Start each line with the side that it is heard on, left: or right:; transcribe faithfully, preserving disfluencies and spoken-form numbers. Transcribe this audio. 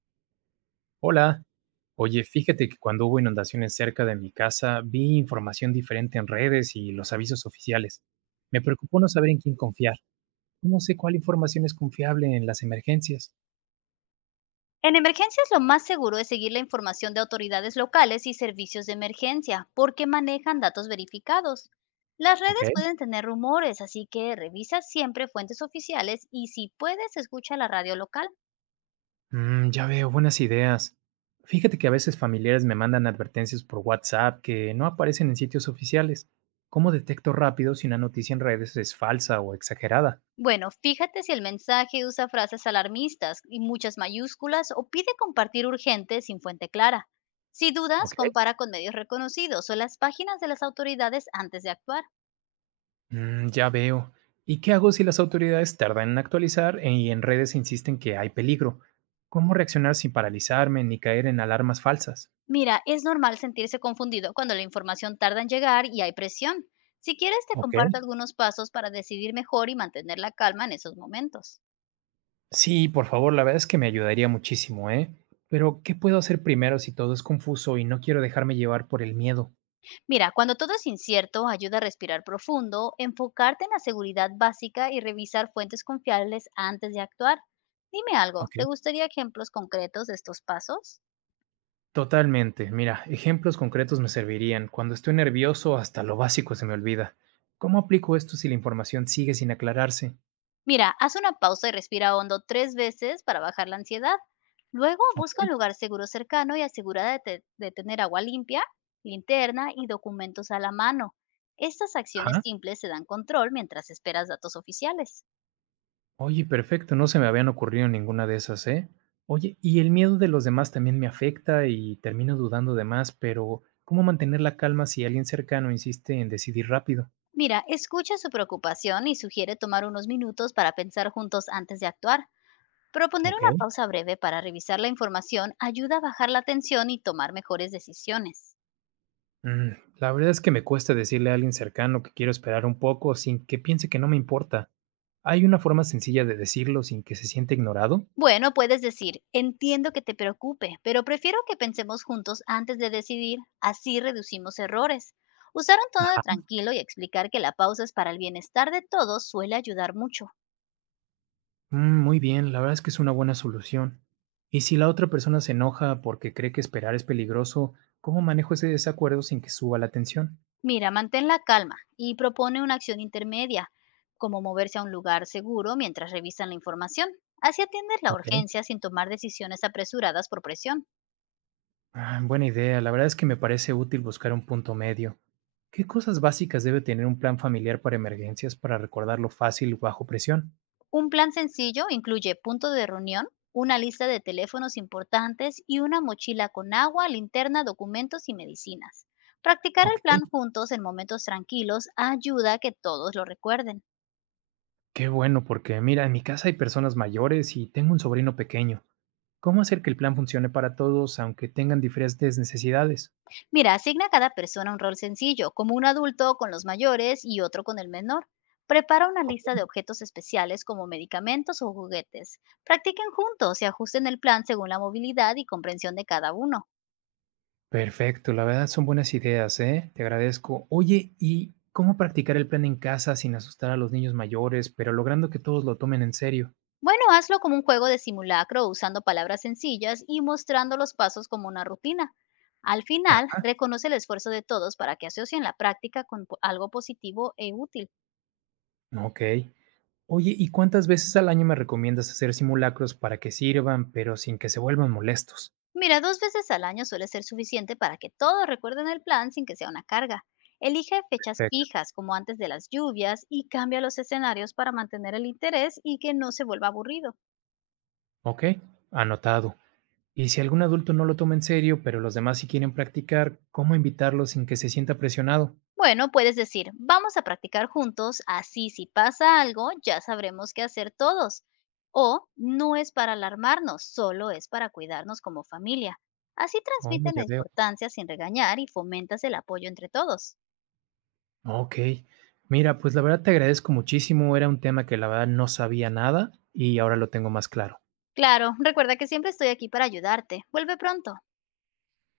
right: Hola, oye, fíjate que cuando hubo inundaciones cerca de mi casa, vi información diferente en redes y los avisos oficiales. Me preocupó no saber en quién confiar. ¿Cómo sé cuál información es confiable en las emergencias?
left: En emergencias lo más seguro es seguir la información de autoridades locales y servicios de emergencia, porque manejan datos verificados. Las
right: Ok,
left: redes pueden tener rumores, así que revisa siempre fuentes oficiales y si puedes, escucha la radio local.
right: mm, ya veo, buenas ideas. Fíjate que a veces familiares me mandan advertencias por WhatsApp que no aparecen en sitios oficiales. ¿Cómo detecto rápido si una noticia en redes es falsa o exagerada?
left: Bueno, fíjate si el mensaje usa frases alarmistas y muchas mayúsculas o pide compartir urgente sin fuente clara. Si dudas,
right: Ok.
left: compara con medios reconocidos o las páginas de las autoridades antes de actuar.
right: Mm, ya veo. ¿Y qué hago si las autoridades tardan en actualizar e- y en redes insisten que hay peligro? ¿Cómo reaccionar sin paralizarme ni caer en alarmas falsas?
left: Mira, es normal sentirse confundido cuando la información tarda en llegar y hay presión. Si quieres, te
right: Ok.
left: comparto algunos pasos para decidir mejor y mantener la calma en esos momentos.
right: Sí, por favor, la verdad es que me ayudaría muchísimo, ¿eh? Pero, ¿qué puedo hacer primero si todo es confuso y no quiero dejarme llevar por el miedo?
left: Mira, cuando todo es incierto, ayuda a respirar profundo, enfocarte en la seguridad básica y revisar fuentes confiables antes de actuar. Dime algo,
right: Ok.
left: ¿te gustaría ejemplos concretos de estos pasos?
right: Totalmente. Mira, ejemplos concretos me servirían. Cuando estoy nervioso, hasta lo básico se me olvida. ¿Cómo aplico esto si la información sigue sin aclararse?
left: Mira, haz una pausa y respira hondo tres veces para bajar la ansiedad. Luego
right: Ok.
left: busca un lugar seguro cercano y asegura de, te- de tener agua limpia, linterna y documentos a la mano. Estas acciones
right: Ajá.
left: simples se dan control mientras esperas datos oficiales.
right: Oye, perfecto, no se me habían ocurrido ninguna de esas, ¿eh? Oye, y el miedo de los demás también me afecta y termino dudando de más, pero ¿cómo mantener la calma si alguien cercano insiste en decidir rápido?
left: Mira, escucha su preocupación y sugiere tomar unos minutos para pensar juntos antes de actuar. Proponer
right: Ok,
left: una pausa breve para revisar la información ayuda a bajar la tensión y tomar mejores decisiones.
right: Mm, la verdad es que me cuesta decirle a alguien cercano que quiero esperar un poco sin que piense que no me importa. ¿Hay una forma sencilla de decirlo sin que se siente ignorado?
left: Bueno, puedes decir, entiendo que te preocupe, pero prefiero que pensemos juntos antes de decidir, así reducimos errores. Usar un tono de tranquilo y explicar que la pausa es para el bienestar de todos suele ayudar mucho.
right: Mm, muy bien, la verdad es que es una buena solución. Y si la otra persona se enoja porque cree que esperar es peligroso, ¿cómo manejo ese desacuerdo sin que suba la tensión?
left: Mira, mantén la calma y propone una acción intermedia, como moverse a un lugar seguro mientras revisan la información. Así atiendes la
right: Ok.
left: urgencia sin tomar decisiones apresuradas por presión.
right: Ah, buena idea, la verdad es que me parece útil buscar un punto medio. ¿Qué cosas básicas debe tener un plan familiar para emergencias para recordarlo fácil bajo presión?
left: Un plan sencillo incluye punto de reunión, una lista de teléfonos importantes y una mochila con agua, linterna, documentos y medicinas. Practicar el
right: Ok.
left: plan juntos en momentos tranquilos ayuda a que todos lo recuerden.
right: Qué bueno, porque mira, en mi casa hay personas mayores y tengo un sobrino pequeño. ¿Cómo hacer que el plan funcione para todos aunque tengan diferentes necesidades?
left: Mira, asigna a cada persona un rol sencillo, como un adulto con los mayores y otro con el menor. Prepara una lista de objetos especiales como medicamentos o juguetes. Practiquen juntos y ajusten el plan según la movilidad y comprensión de cada uno.
right: Perfecto, la verdad son buenas ideas, ¿eh? Te agradezco. Oye, ¿y cómo practicar el plan en casa sin asustar a los niños mayores, pero logrando que todos lo tomen en serio?
left: Bueno, hazlo como un juego de simulacro usando palabras sencillas y mostrando los pasos como una rutina. Al final,
right: Ah,
left: reconoce el esfuerzo de todos para que asocien la práctica con po- algo positivo e útil.
right: ok. Oye, ¿y cuántas veces al año me recomiendas hacer simulacros para que sirvan, pero sin que se vuelvan molestos?
left: Mira, dos veces al año suele ser suficiente para que todos recuerden el plan sin que sea una carga. Elige fechas
right: Perfecto.
left: fijas como antes de las lluvias y cambia los escenarios para mantener el interés y que no se vuelva aburrido.
right: Ok, anotado. Y si algún adulto no lo toma en serio, pero los demás sí quieren practicar, ¿cómo invitarlo sin que se sienta presionado?
left: Bueno, puedes decir, vamos a practicar juntos, así si pasa algo, ya sabremos qué hacer todos. O no es para alarmarnos, solo es para cuidarnos como familia. Así
right: Oh,
left: transmiten la
right: ya veo.
left: importancia sin regañar y fomentas el apoyo entre todos.
right: Okey. Mira, pues, la verdad te agradezco muchísimo, era un tema que la verdad no sabía nada y ahora lo tengo más claro.
left: Claro, recuerda que siempre estoy aquí para ayudarte. Vuelve pronto.